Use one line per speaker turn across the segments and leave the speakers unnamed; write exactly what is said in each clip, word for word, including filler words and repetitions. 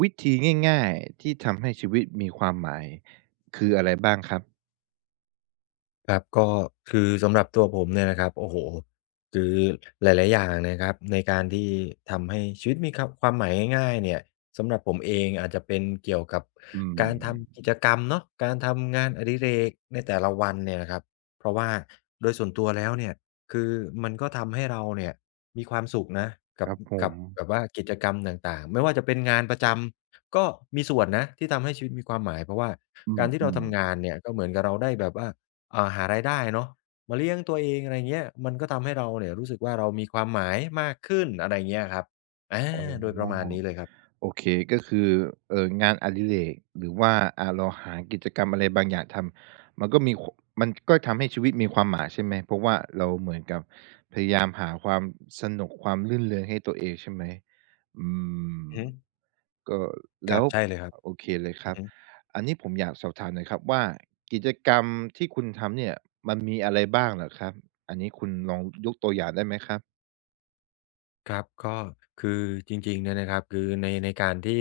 วิธีง่ายๆที่ทำให้ชีวิตมีความหมายคืออะไรบ้างครับ
ครับก็คือสำหรับตัวผมเนี่ยนะครับโอ้โฮคือหลายๆอย่างนะครับในการที่ทำให้ชีวิตมีครับความหมายง่ายๆเนี่ยสำหรับผมเองอาจจะเป็นเกี่ยวกับ
อื
กา
ม
รทำกิจกรรมเนาะการทำงานอดิเรกในแต่ละวันเนี่ยนะครับเพราะว่าโดยส่วนตัวแล้วเนี่ยคือมันก็ทำให้เราเนี่ยมีความสุขนะ
ค
กับ
รับผ
กั
ม
บแบบว่ากิจกรรมต่างๆไม่ว่าจะเป็นงานประจำก็มีส่วนนะที่ทำให้ชีวิตมีความหมายเพราะว่า
อ
การที่
ื
เรา
มๆ
ทำงานเนี่ยก็เหมือนกับเราได้แบบว่า อ่าหารายได้เนาะมาเลี้ยงตัวเองอะไรเงี้ยมันก็ทำให้เราเนี่ยรู้สึกว่าเรามีความหมายมากขึ้นอะไรเงี้ยครับอา
อ๋
โดยป
อ
ระมาณนี้เลยครับ
โอเคก็คือเอ่องานอดิเรกหรือว่าอ่าเราหากิจกรรมอะไรบางอย่างทำมันก็มีคมันก็ทำให้ชีวิตมีความหมายใช่ไหมเพราะว่าเราเหมือนกับพยายามหาความสนุกความรื่นเริงให้ตัวเองใช่ไหมอืม
อือฮึ
ก็
ค
แล้
รั
ว
บใช่เลยครับ
โอเคเลยค
อื
รั
อ
บ
ฮึ
อันนี้ผมอยากสอบถามหน่อยครับว่ากิจกรรมที่คุณทำเนี่ยมันมีอะไรบ้างเหรอครับอันนี้คุณลองยกตัวอย่างได้ไหมครับ
ครับก็คือจริงๆเนี่ยนะครับคือในในการที่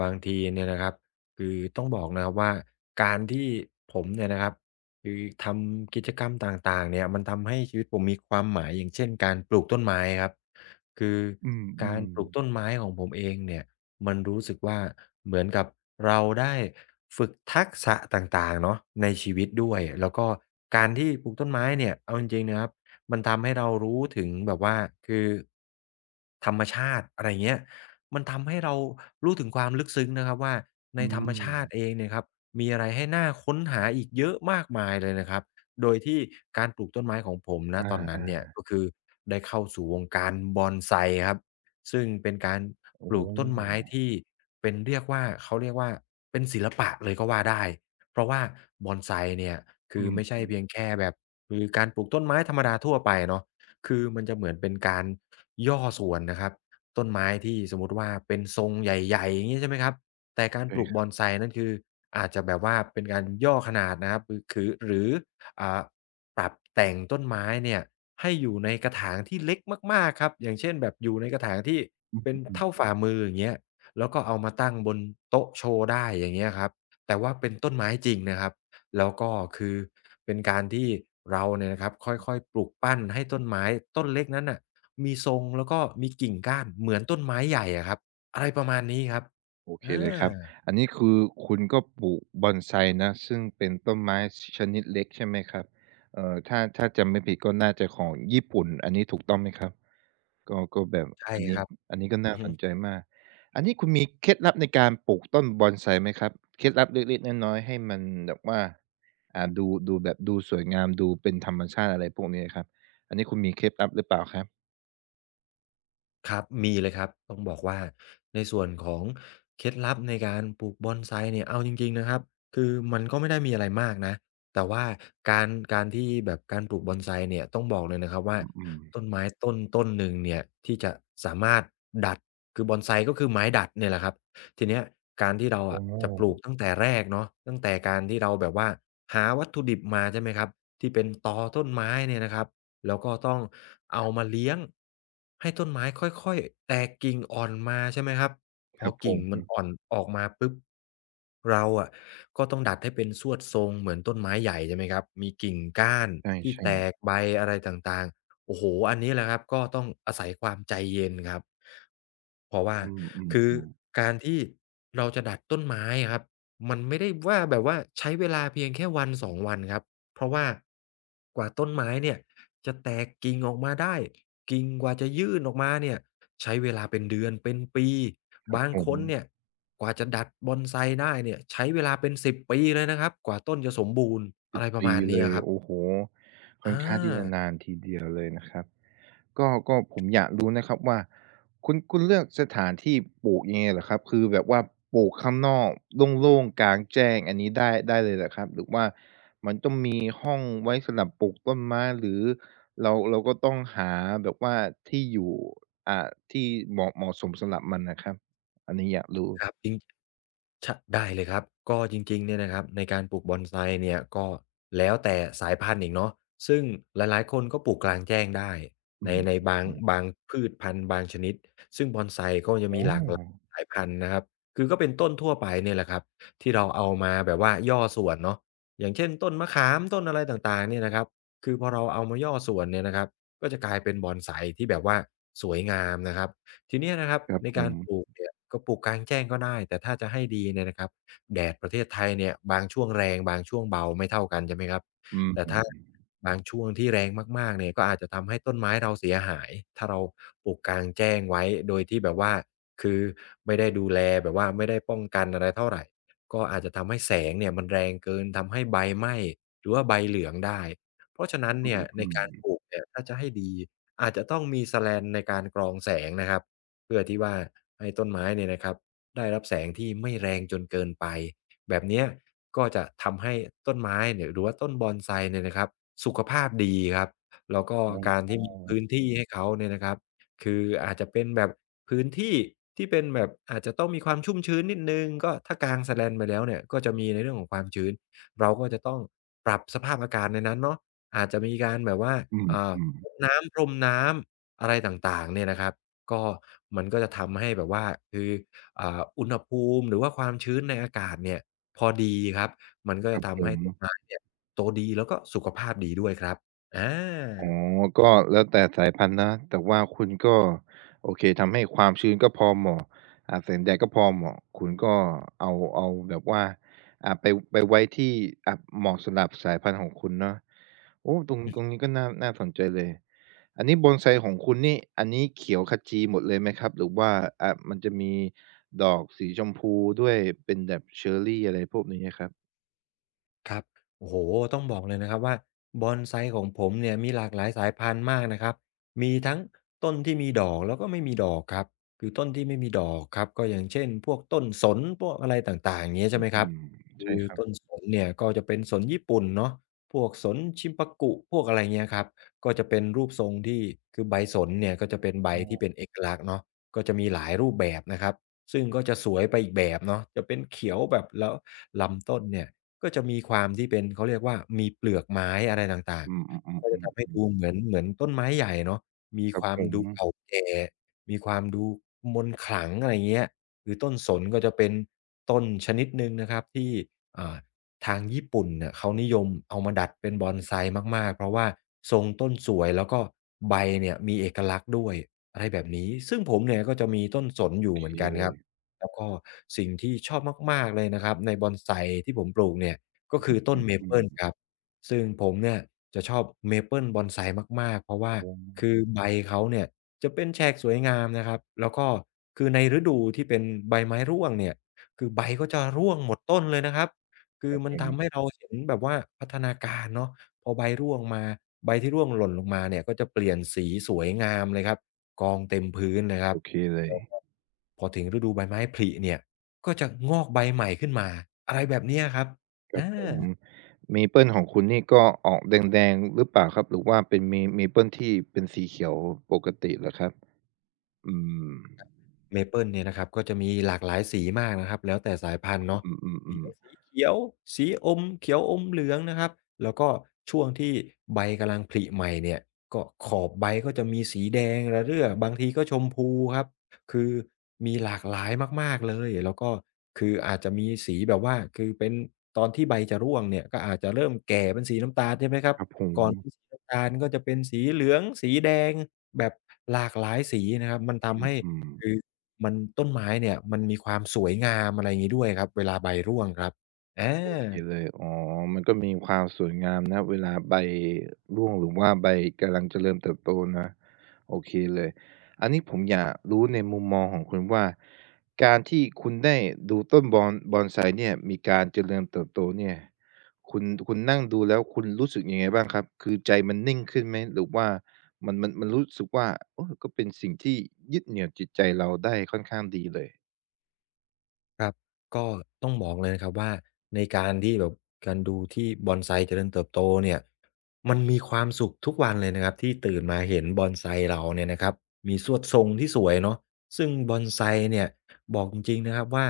บางทีเนี่ยนะครับคือต้องบอกนะครับว่าการที่ผมเนี่ยนะครับคือทำกิจกรรมต่างๆเนี่ยมันทำให้ชีวิตผมมีความหมายอย่างเช่นการปลูกต้นไม้ครับ คือ
อื
การ
ม
ปลูกต้น
ๆ
ไม้ของผมเองเนี่ยมันรู้สึกว่าเหมือนกับเราได้ฝึกทักษะต่างๆเนาะในชีวิตด้วยแล้วก็การที่ปลูกต้นไม้เนี่ยเอาจริงๆนะครับมันทำให้เรารู้ถึงแบบว่าคือธรรมชาติอะไรเงี้ยมันทำให้เรารู้ถึงความลึกซึ้งนะครับว่าใน
อื
ธรรม
ม
ชาติเองเนี่ยครับมีอะไรให้น่าค้นหาอีกเยอะมากมายเลยนะครับ โดยที่การปลูกต้นไม้ของผมณ
อ
ตอนนั้นเนี่ย
า
ก็คือได้เข้าสู่วงการ Bonsai ครับซึ่งเป็นการ
ๆโอ้
ปลูกต้นไม้ที่เป็นเรียกว่าเขาเรียกว่าเป็นศิลปะเลยก็ว่าได้เพราะว่า Bonsai เนี่ย
อื
คือไม่ใช่
ม
เพียงแค่แบบคือการปลูกต้นไม้ธรรมดาทั่วไปเนาะคือมันจะเหมือนเป็นการย่อส่วนนะครับต้นไม้ที่สมมุติว่าเป็นทรงใหญ่ๆอย่างงี้ใช่ไหมครับแต่การ
เ
ปลูก
คย
Bonsai นั่นคืออาจจะแบบว่าเป็นการย่อขนาดนะครับคือคือหรือ อ่าปรับแต่งต้นไม้เนี่ยให้อยู่ในกระถางที่เล็กมากๆครับอย่างเช่นแบบอยู่ในกระถางที่
อือ
เป็น
อื
เท่า
อ
ฝ่ามืออย่างเงี้ยแล้วก็เอามาตั้งบนโต๊ะโชว์ได้อย่างเงี้ยครับแต่ว่าเป็นต้นไม้จริงนะครับแล้วก็คือเป็นการที่เราเนี่ยนะครับค่อยๆปลูกปั้นให้ต้นไม้ต้นเล็กนั้นน่ะมีทรงแล้วก็มีกิ่งก้านเหมือนต้นไม้ใหญ่อะครับอะไรประมาณนี้ครับ
โอเค
อ
เลยครับ
า
อันนี้คือคุณก็ปลูกบอนไซนะซึ่งเป็นต้นไม้ชชนิดเล็กใช่ไหมครับเอ่อถ้าถ้าจำไม่ผิดก็น่าจะของญี่ปุ่นอันนี้ถูกต้องไหมครับก็ก็แบบ
ใช่
อันนี้
ครับ
อันนี้ก็
อื
น่า
อฮึ
สนใจมากอันนี้คุณมีเคล็ดลับในการปลูกต้นบอนไซไหมครับเคล็ดลับเล็กๆน้อยๆให้มันแบบว่าอ่าดูดูแบบดูสวยงามดูเป็นธรรมชาติอะไรพวกนี้ครับอันนี้คุณมีเคล็ดลับหรือเปล่าครับ
ครับมีเลยครับต้องบอกว่าในส่วนของเคล็ดลับในการปลูกบอนไซเนี่ยเอาจริงๆนะครับคือมันก็ไม่ได้มีอะไรมากนะแต่ว่าการการที่แบบการปลูกบอนไซเนี่ยต้องบอกเลยนะครับว่า
อืม
ต้น
ๆ
ไม้ต้นต้นหนึ่งเนี่ยที่จะสามารถดัดคือบอนไซก็คือไม้ดัดเนี่ยแหละครับทีเนี้ยการที่เรา
อ๋อ
อะจะปลูกตั้งแต่แรกเนาะตั้งแต่การที่เราแบบว่าหาวัตถุดิบมาใช่ไหมครับที่เป็นตอต้นไม้เนี่ยนะครับ แล้วก็ต้องเอามาเลี้ยงให้ต้นไม้ค่อยๆแตกกิ่งอ่อนมาใช่ไหมครับพ
ค
อ
รับผ
กิ่ง
ม
มันอ่อนออกมาปุ๊บเราอะก็ต้องดัดให้เป็นลวดทรงเหมือนต้นไม้ใหญ่ใช่ไหมครับมีกิ่งก้าน
ใ
ที่
ช่
แตก
ๆ
ใบอะไรต่างๆโอ้โฮอันนี้แหละครับก็ต้องอาศัยความใจเย็นครับเพราะว่า
อืมอืม
คือ
อืม
การที่เราจะดัดต้นไม้อะครับมันไม่ได้ว่าแบบว่าใช้เวลาเพียงแค่วันสอสองวันครับ เพราะว่ากว่าต้นไม้เนี่ยจะแตกกิ่งออกมาได้กิ่งกว่าจะยื่นออกมาเนี่ยใช้เวลาเป็นเดือนเป็นปีบาง
ผ
ค
ม
นเนี่ยกว่าจะดัดบอนไซได้เนี่ยใช้เวลาเป็นสิบปีเลยนะครับกว่าต้นจะสมบูรณ์อะไรประ
ปี
มาณ
เล
นี้
ย
อะครับ
โอ้โฮค่อน
อา
ข้างที่จะนานทีเดียวเลยนะครับก็ก็ผมอยากรู้นะครับว่าคุณคุณเลือกสถานที่ปลูกยังไงเหรอครับคือแบบว่าปลูกข้างนอกโล่งๆกลางแจ้งอันนี้ได้ได้เลยเหรอครับหรือว่าต้องมีห้องไว้สำหรับปลูกต้นไม้หรือเราเราก็ต้องหาแบบว่าที่อยู่อ่าที่เหมาะเหมาะสมสำหรับมันนะครับอันนี้อยากรู้
ครับจริง ชได้เลยครับก็จริงๆเนี่ยนะครับในการปลูกบอนไซเนี่ยก็แล้วแต่สายพันธุ์อีกเนาะซึ่งหลายๆคนก็ปลูกกลางแจ้งได้
อื
ในใน
ม
บางบางพืชพันธุ์บางชนิดซึ่งบอนไซก็จะ
ๆอ๋
มีหลากหลาย
อ
สายพันธุ์นะครับคือก็เป็นต้นทั่วไปเนี่ยแหละครับที่เราเอามาแบบว่าย่อส่วนเนาะอย่างเช่นต้นมะขามต้นอะไรต่างๆเนี่ยนะครับคือพอเราเอามาย่อส่วนเนี่ยนะครับก็จะกลายเป็นบอนไซที่แบบว่าสวยงามนะครับ ทีเนี้ยนะครับ
ครับ
ใน
ผ
กา
ม
รปลูกเนี่ยก็ปลูกกลางแจ้งก็ได้แต่ถ้าจะให้ดีเนี่ยนะครับแดดประเทศไทยเนี่ยบางช่วงแรงบางช่วงเบาไม่เท่ากันใช่ไหมครับ
อื
แต่ถ้า
ม
บางช่วงที่แรงมากๆเนี่ยก็อาจจะทำให้ต้นไม้เราเสียหายถ้าเราปลูกกลางแจ้งไว้โดยที่แบบว่าคือไม่ได้ดูแลแบบว่าไม่ได้ป้องกันอะไรเท่าไรก็อาจจะทำให้แสงเนี่ยมันแรงเกินทำให้ใบไหม้หรือว่าใบเหลืองได้เพราะฉะนั้น
อื
เนี่
ม
ย
อื
ใน
ม
การปลูกเนี่ยถ้าจะให้ดีอาจจะต้องมี slant ในการกรองแสงนะครับ เพื่อที่ว่าให้ต้นไม้เนี่ยนะครับได้รับแสงที่ไม่แรงจนเกินไปแบบเนี้ยก็จะทำให้ต้นไม้เนี่ยหรือว่าต้นบอนไซเนี่ยนะครับสุขภาพดีครับแล้วก็
อ๋
การ
อ
ที่มีพื้นที่ให้เขาเนี่ยนะครับคืออาจจะเป็นแบบพื้นที่ที่เป็นแบบอาจจะต้องมีความชุ่มชื้นนิดหนึ่งก็ถ้ากางแสแลนไปแล้วเนี่ยก็จะมีในเรื่องของความชื้นเราก็จะต้องปรับสภาพอากาศในนั้นเนาะอาจจะมีการแบบว่า
อืม
เอ่อ
อืม
รดน้ำพรมน้ำอะไรต่างๆเนี่ยนะครับ ก็มันก็จะทำให้แบบว่าคืออ่าอุณหภูมิหรือว่าความชื้นในอากาศเนี่ยพอดีครับมันก็
ค
จะ
รับผ
ทำให้
ม
ต้นไม้เนี่ยโตดีแล้วก็สุขภาพดีด้วยครับอา
อ๋อก็แล้วแต่สายพันธุ์นะแต่ว่าคุณก็โอเคทำให้ความชื้นก็พอเหมาะอ่าแสงแดดก็พอเหมาะคุณก็เอาเอาแบบว่าอ่าไปไปไว้ที่อ่าเหมาะสำหรับสายพันธุ์ของคุณเนาะโอ้ตรงตรงนี้ก็น่าน่าสนใจเลยอันนี้บอนไซของคุณนี่อันนี้เขียวขจีหมดเลยไหมครับหรือว่าอ่ามันจะมีดอกสีชมพูด้วยเป็นแบบเชอร์รีอะไรพวกนี้อะครับ
ครับโอ้โฮต้องบอกเลยนะครับว่าบอนไซของผมเนี่ยมีหลากหลายสายพันธุ์มากนะครับมีทั้งต้นที่มีดอกแล้วก็ไม่มีดอกครับคือต้นที่ไม่มีดอกครับก็อย่างเช่นพวกต้นสนพวกอะไรต่างๆอย่างเงี้ย
อื
ใช่ไหมครับ
ม
คื
ใช่
อ
ครั
ต้น
บ
สนเนี่ยก็จะเป็นสนญี่ปุ่นเนาะพวกสนชินปักุพวกอะไรเงี้ยครับก็จะเป็นรูปทรงที่คือใบสนเนี่ยก็จะเป็นใบที่เป็น
อ
เอกลักษณ์เนาะก็จะมีหลายรูปแบบนะครับซึ่งก็จะสวยไปอีกแบบเนาะจะเป็นเขียวแบบแล้วลำต้นเนี่ย ก็จะมีความที่เป็นเขาเรียกว่ามีเปลือกไม้อะไรต่าง
ืม
ๆก็จะทำให้
ๆๆๆ
ดู
ๆ
เหมือนเหมือนต้นไม้ใหญ่เนาะมี
ครั
ค
บ
วา
ผ
ม
ม
ดูเก่าแก่มีความดูมนต์ขลังอะไรอย่างเงี้ยหรือต้นสนก็จะเป็นต้นชนิดหนึ่งนะครับที่อ่าทางญี่ปุ่นเนี่ยเขานิยมเอามาดัดเป็น Bonsai มากๆเพราะว่าทรงต้นสวยแล้วก็ใบเนี่ยมีเอกลักษณ์ด้วยอะไรแบบนี้ซึ่งผมเนี่ยก็จะมีต้นสน
โอ
อยู่
เค
เหมือนกัน
เล
ครั
ย
บ แล้วก็สิ่งที่ชอบมากๆเลยนะครับในบอนไซที่ผมปลูกเนี่ยก็คือต้นเม
อื
เปิลค
ม
รับซึ่งผมเนี่ยจะชอบเมเปิล บอนไซมากๆเพราะ
ค
ว่า
รับผม
คือใบเขาเนี่ยจะเป็นแฉกสวยงามนะครับแล้วก็คือในฤดูที่เป็นใบไม้ร่วงเนี่ยคือใบก็จะร่วงหมดต้นเลยนะครับคือมันทำให้เราเห็นแบบว่าพัฒนาการเนาะพอใบร่วงมาใบที่ร่วงหล่นลงมาเนี่ยก็จะเปลี่ยนสีสวยงามเลยครับกองเต็มพื้นเลยครั
โอ
บ
เคเลย
แล้วก็พอถึงฤดูใบไม้ผลิเนี่ยก็จะงอกใบใหม่ขึ้นมาอะไรแบบเนี้ยครับ
ครับ
อา
ผมเมเปิลของคุณนี่ก็ออกแดงๆหรือเปล่าครับหรือว่าเป็นเมเมเปิลที่เป็นสีเขียวปกติเหรอครับอืม
เมเปิลเนี่ยนะครับก็จะมีหลากหลายสีมากนะครับแล้วแต่สายพันธุ์เนาะ
อื
มี
อ
ทั้
ๆ
ง
ๆ
สีเขียวสีอมเขียวอมเหลืองนะครับแล้วก็ช่วงที่ใบกำลังผลิใหม่เนี่ยก็ขอบใบก็จะมีสีแดงระเรื่อบางทีก็ชมพูครับคือมีหลากหลายมากๆเลยแล้วก็คืออาจจะมีสีแบบว่าคือเป็นตอนที่ใบจะร่วงเนี่ยก็อาจจะเริ่มแก่เป็นสีน้ำตาลใช่ไหมครับ
ครับผม
ก่อนเป็นสีน้ำตาลก็จะเป็นสีเหลืองสีแดงแบบหลากหลายสีนะครับมันทำให้
อืม
คือ มันต้นไม้เนี่ยมันมีความสวยงามอะไรงี้ด้วยครับเวลาใบร่วงครับอา
โอเคเลยอ๋อมันก็มีความสวยงามนะเวลาใบร่วงหรือว่าใบกำลังเจริญเติบโตนะโอเคเลยอันนี้ผมอยากรู้ในมุมมองของคุณว่าการที่คุณได้ดูต้นบอน bonsai เนี่ยมีการเจริญเติบโตเนี่ยคุณคุณนั่งดูแล้วคุณรู้สึกยังไงบ้างครับคือใจมันนิ่งขึ้นไหมหรือว่ามันมันมันรู้สึกว่าโอ้ก็เป็นสิ่งที่ยึดเหนี่ยวจิตใจเราได้ค่อนข้างดีเลย
ครับก็ต้องบอกเลยนะครับว่าในการที่แบบการดูที่บอนไซเจริญเติบโตเนี่ยมันมีความสุขทุกวันเลยนะครับที่ตื่นมาเห็นบอนไซเราเนี่ยนะครับมีสวดทรงที่สวยเนาะซึ่งบอนไซเนี่ยบอกจริงๆนะครับว่า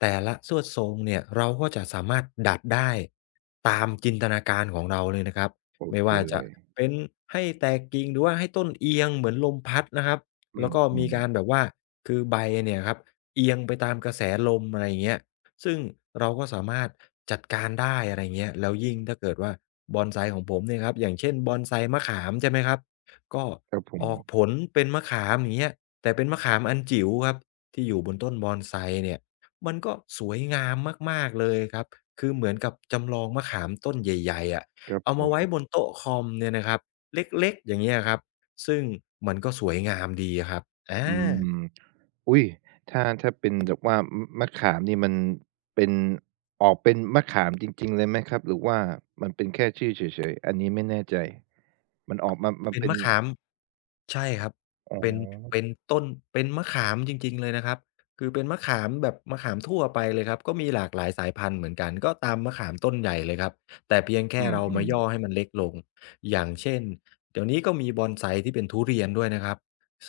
แต่ละสวดทรงเนี่ยเราก็จะสามารถดัดได้ตามจินตนาการของเราเลยนะครับ
โอ
ไม่
เค
ว่า
เล
จะ
ย
เป็นให้แตกกิ่งหรือว่าให้ต้นเอียงเหมือนลมพัดนะครับ
อื
แล้วก็มี
ม
การ
ๆ
แบบว่าคือใบเนี่ยครับ เอียงไปตามกระแสลมอะไรอย่างเงี้ยซึ่งเราก็สามารถจัดการได้อะไรเงี้ยแล้วยิ่งถ้าเกิดว่าบอนไซของผมเนี่ยครับอย่างเช่นบอนไซมะขามใช่ไหมครับก็
ครับผม
ออกผลเป็นมะขามอย่างเงี้ยแต่เป็นมะขามอันจิ๋วครับที่อยู่บนต้นบอนไซเนี่ยมันก็สวยงามมากๆเลยครับคือเหมือนกับจำลองมะขามต้นใหญ่ๆอะ
ครับ
เอา
ผ
มาไว้
ม
บนโต๊ะคอมเนี่ยนะครับเล็กๆอย่างเงี้ยครับซึ่งมันก็สวยงามดีอะครับอา
อืมอุ๊ยถ้าถ้าเป็นแบบว่ามมะขามนี่มันเป็นออกเป็นมะขามจริงๆเลยไหมครับหรือว่ามันเป็นแค่ชื่อเฉยๆอันนี้ไม่แน่ใจมันออกมามัน
เป็น
เป็น
มะขามใช่ครับ
อ๋
เป็นเป็น
อ
ต้นเป็นมะขามจริงๆเลยนะครับคือเป็นมะขามแบบมะขามทั่วไปเลยครับก็มีหลากหลายสายพันธุ์เหมือนกันก็ตามมะขามต้นใหญ่เลยครับแต่เพียง
อื
แค่เรามา
ม
ย่อ
ๆ
ให้มันเล็กลงอย่างเช่นเดี๋ยวนี้ก็มี Bonsai ที่เป็นทุเรียนด้วยนะครับ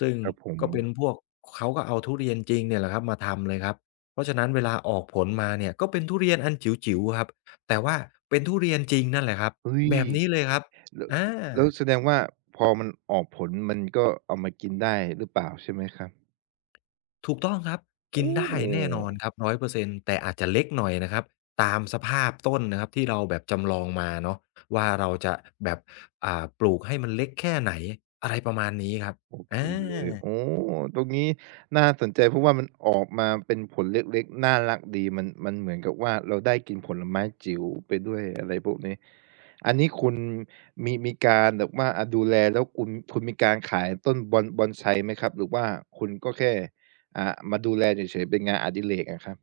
ซึ่ง
ครับผม
ก็เป็นพวกเขาก็เอาทุเรียนจริงเนี่ยแหละครับมาทำเลยครับเพราะฉะนั้นเวลาออกผลมาเนี่ยก็เป็นทุเรียนอันจิ๋วๆครับแต่ว่าเป็นทุเรียนจริงนั่นแหละครับ
เฮ้ย
แบบนี้เลยครับ
แล้ว
อา
แล้วแสดงว่าพอมันออกผลมันก็เอามากินได้หรือเปล่าใช่ไหมครับ
ถูกต้องครับ
โอ
กินได้แน่นอนค
้
รับหนึ่งร้อยเปอร์เซ็นต์แต่อาจจะเล็กหน่อยนะครับตามสภาพต้นนะครับที่เราแบบจำลองมาเนาะว่าเราจะแบบอ่าปลูกให้มันเล็กแค่ไหนอะไรประมาณนี้ครับ
โอเค
อา
เลยโอ้ตรงนี้น่าสนใจเพราะว่ามันออกมาเป็นผลเล็กๆน่ารักดีมันมันเหมือนกับว่าเราได้กินผลไม้จิ๋วไปด้วยอะไรพวกนี้อันนี้คุณมีมีการแบบว่าอ่าดูแลแล้วคุณคุณมีการขายต้นบอนบอนไซไหมครับหรือว่าคุณก็แค่อ่ามาดูแลเฉยๆเป็นงานอดิเรกอะครับ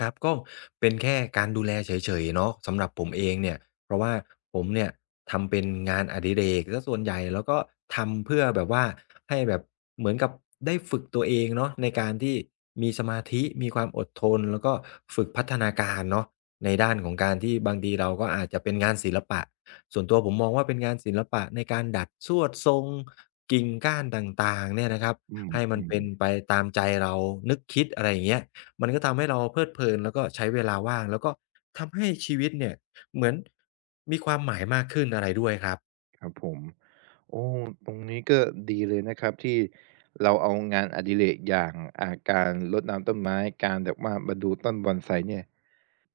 ครับก็เป็นแค่การดูแลเฉยๆเนาะสำหรับผมเองเนี่ยเพราะว่าผมเนี่ยทำเป็นงานอดิเรกเสียส่วนใหญ่แล้วก็ทำเพื่อแบบว่าให้แบบเหมือนกับได้ฝึกตัวเองเนาะในการที่มีสมาธิมีความอดทนแล้วก็ฝึกพัฒนาการเนาะในด้านของการที่บางทีเราก็อาจจะเป็นงานศิลปะส่วนตัวผมมองว่าเป็นงานศิลปะในการดัดลวดทรงกิ่งก้านต่างๆเนี่ยนะครับ
อื
ให้มัน
ม
เป็น
ๆ
ไปตามใจเรานึกคิดอะไรอย่างเงี้ย มันก็ทำให้เราเพลิดเพลินแล้วก็ใช้เวลาว่างแล้วก็ทำให้ชีวิตเนี่ยเหมือนมีความหมายมากขึ้นอะไรด้วยครับ
ครับผมโอ้ตรงนี้ก็ดีเลยนะครับที่เราเอางานอดิเรกอย่างอ่าการรดน้ำต้นไม้การแบบว่ามาดูต้นบอนไซเนี่ย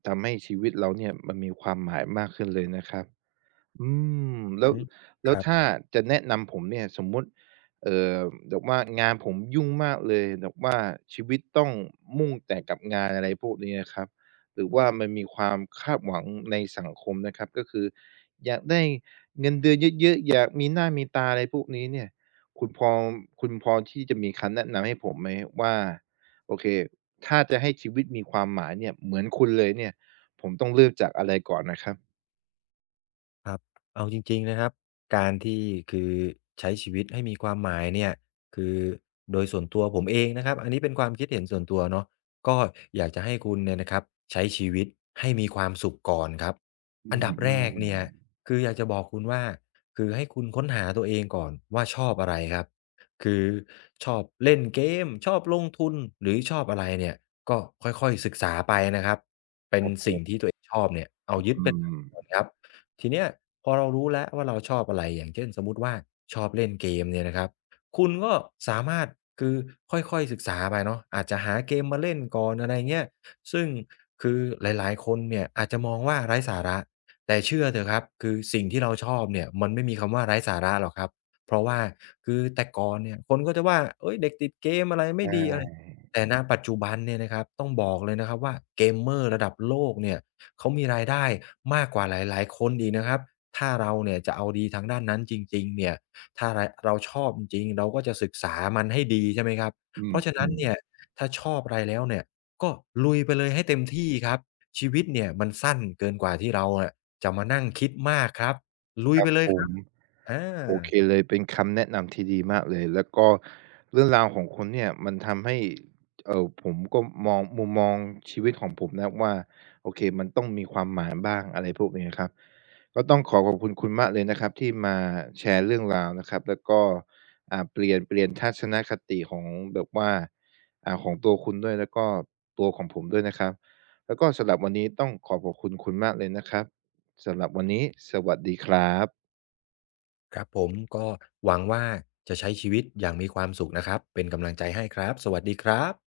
ทำให้ชีวิตเราเนี่ยมันมีความหมายมากขึ้นเลยนะครับ อืม
อือ
แล้ว
ฮึ
แล้
ค
ว
รับ
ถ้าจะแนะนำผมเนี่ยสมมุติเอ่อแบบว่างานผมยุ่งมากเลยแบบว่าชีวิตต้องมุ่งแต่กับงานอะไรพวกนี้นะครับหรือว่ามันมีความคาดหวังในสังคมนะครับก็คืออยากได้เงินเดือนเยอะๆอยากมีหน้ามีตาอะไรพวกนี้เนี่ยคุณพอคุณพอที่จะมีคำแนะนำให้ผมไหมว่าโอเคถ้าจะให้ชีวิตมีความหมายเนี่ยเหมือนคุณเลยเนี่ยผมต้องเริ่มจากอะไรก่อนนะครับ
ครับเอาจริงๆนะครับการที่คือใช้ชีวิตให้มีความหมายเนี่ยคือโดยส่วนตัวผมเองนะครับอันนี้เป็นความคิดเห็นส่วนตัวเนาะก็อยากจะให้คุณเนี่ยนะครับใช้ชีวิตให้มีความสุขก่อนครับ
อื
อันดับแรก
ม
เนี่ย
ๆ
คืออยากจะบอกคุณว่าคือให้คุณค้นหาตัวเองก่อนว่าชอบอะไรครับคือชอบเล่นเกมชอบลงทุนหรือชอบอะไรเนี่ยก็ค่อยๆศึกษาไปนะครับเป็
ค
น
รับผ
สิ่ง
ม
ที่ตัวเองชอบเนี่ยเอายึด
อื
เป็นหลั
ม
กก่อนครับ ทีเนี้ยพอเรารู้แล้วว่าเราชอบอะไรอย่างเช่นสมมุติว่าชอบเล่นเกมเนี่ยนะครับคุณก็สามารถคือค่อยๆศึกษาไปเนาะอาจจะหาเกมมาเล่นก่อนอะไรเงี้ยซึ่งคือหลายๆคนเนี่ยอาจจะมองว่าไร้สาระแต่เชื่อเถอะครับคือสิ่งที่เราชอบเนี่ยมันไม่มีคำว่าไร้สาระหรอกครับเพราะว่าคือแต่ก่อนเนี่ยคนก็จะว่าเฮ้ยเด็กติดเกมอะไรไม่ดีอะไร
อา
แต่ณปัจจุบันเนี่ยนะครับต้องบอกเลยนะครับว่าเกมเมอร์ระดับโลกเนี่ย เขามีรายได้มากกว่าหลายๆคนอีกนะครับถ้าเราเนี่ยจะเอาดีทางด้านนั้นจริงๆเนี่ยถ้าไรเราชอบจริงๆเราก็จะศึกษามันให้ดีใช่ไหมครับเพราะฉะ
อื
นั้น
ม
เนี่ย
ๆ
ถ้าชอบอะไรแล้วเนี่ยก็ลุยไปเลยให้เต็มที่ครับชีวิตเนี่ยมันสั้นเกินกว่าที่เราอะจะมานั่งคิดมากครับลุยไปเล
ผ
ยค
ม
รับอา
โอเคเลยเป็นคำแนะนำที่ดีมากเลยแล้วก็เรื่องราวของคุณเนี่ยมันทำให้เอ่อผมก็มองมุมมองชีวิตของผมนะว่าโอเคมันต้องมีความหมายบ้างอะไรพวกนี้ครับก็ต้องขอขอบคุณคุณมากเลยนะครับที่มาแชร์เรื่องราวนะครับแล้วก็อ่าเปลี่ยนเปลี่ยนทัศนคติของแบบว่าอ่าของตัวคุณด้วยแล้วก็ตัวของผมด้วยนะครับแล้วก็สำหรับวันนี้ต้องขอขอบคุณคุณมากเลยนะครับสำหรับวันนี้สวัสดีครับ
ครับผมก็หวังว่าจะใช้ชีวิตอย่างมีความสุขนะครับเป็นกำลังใจให้ครับสวัสดีครับ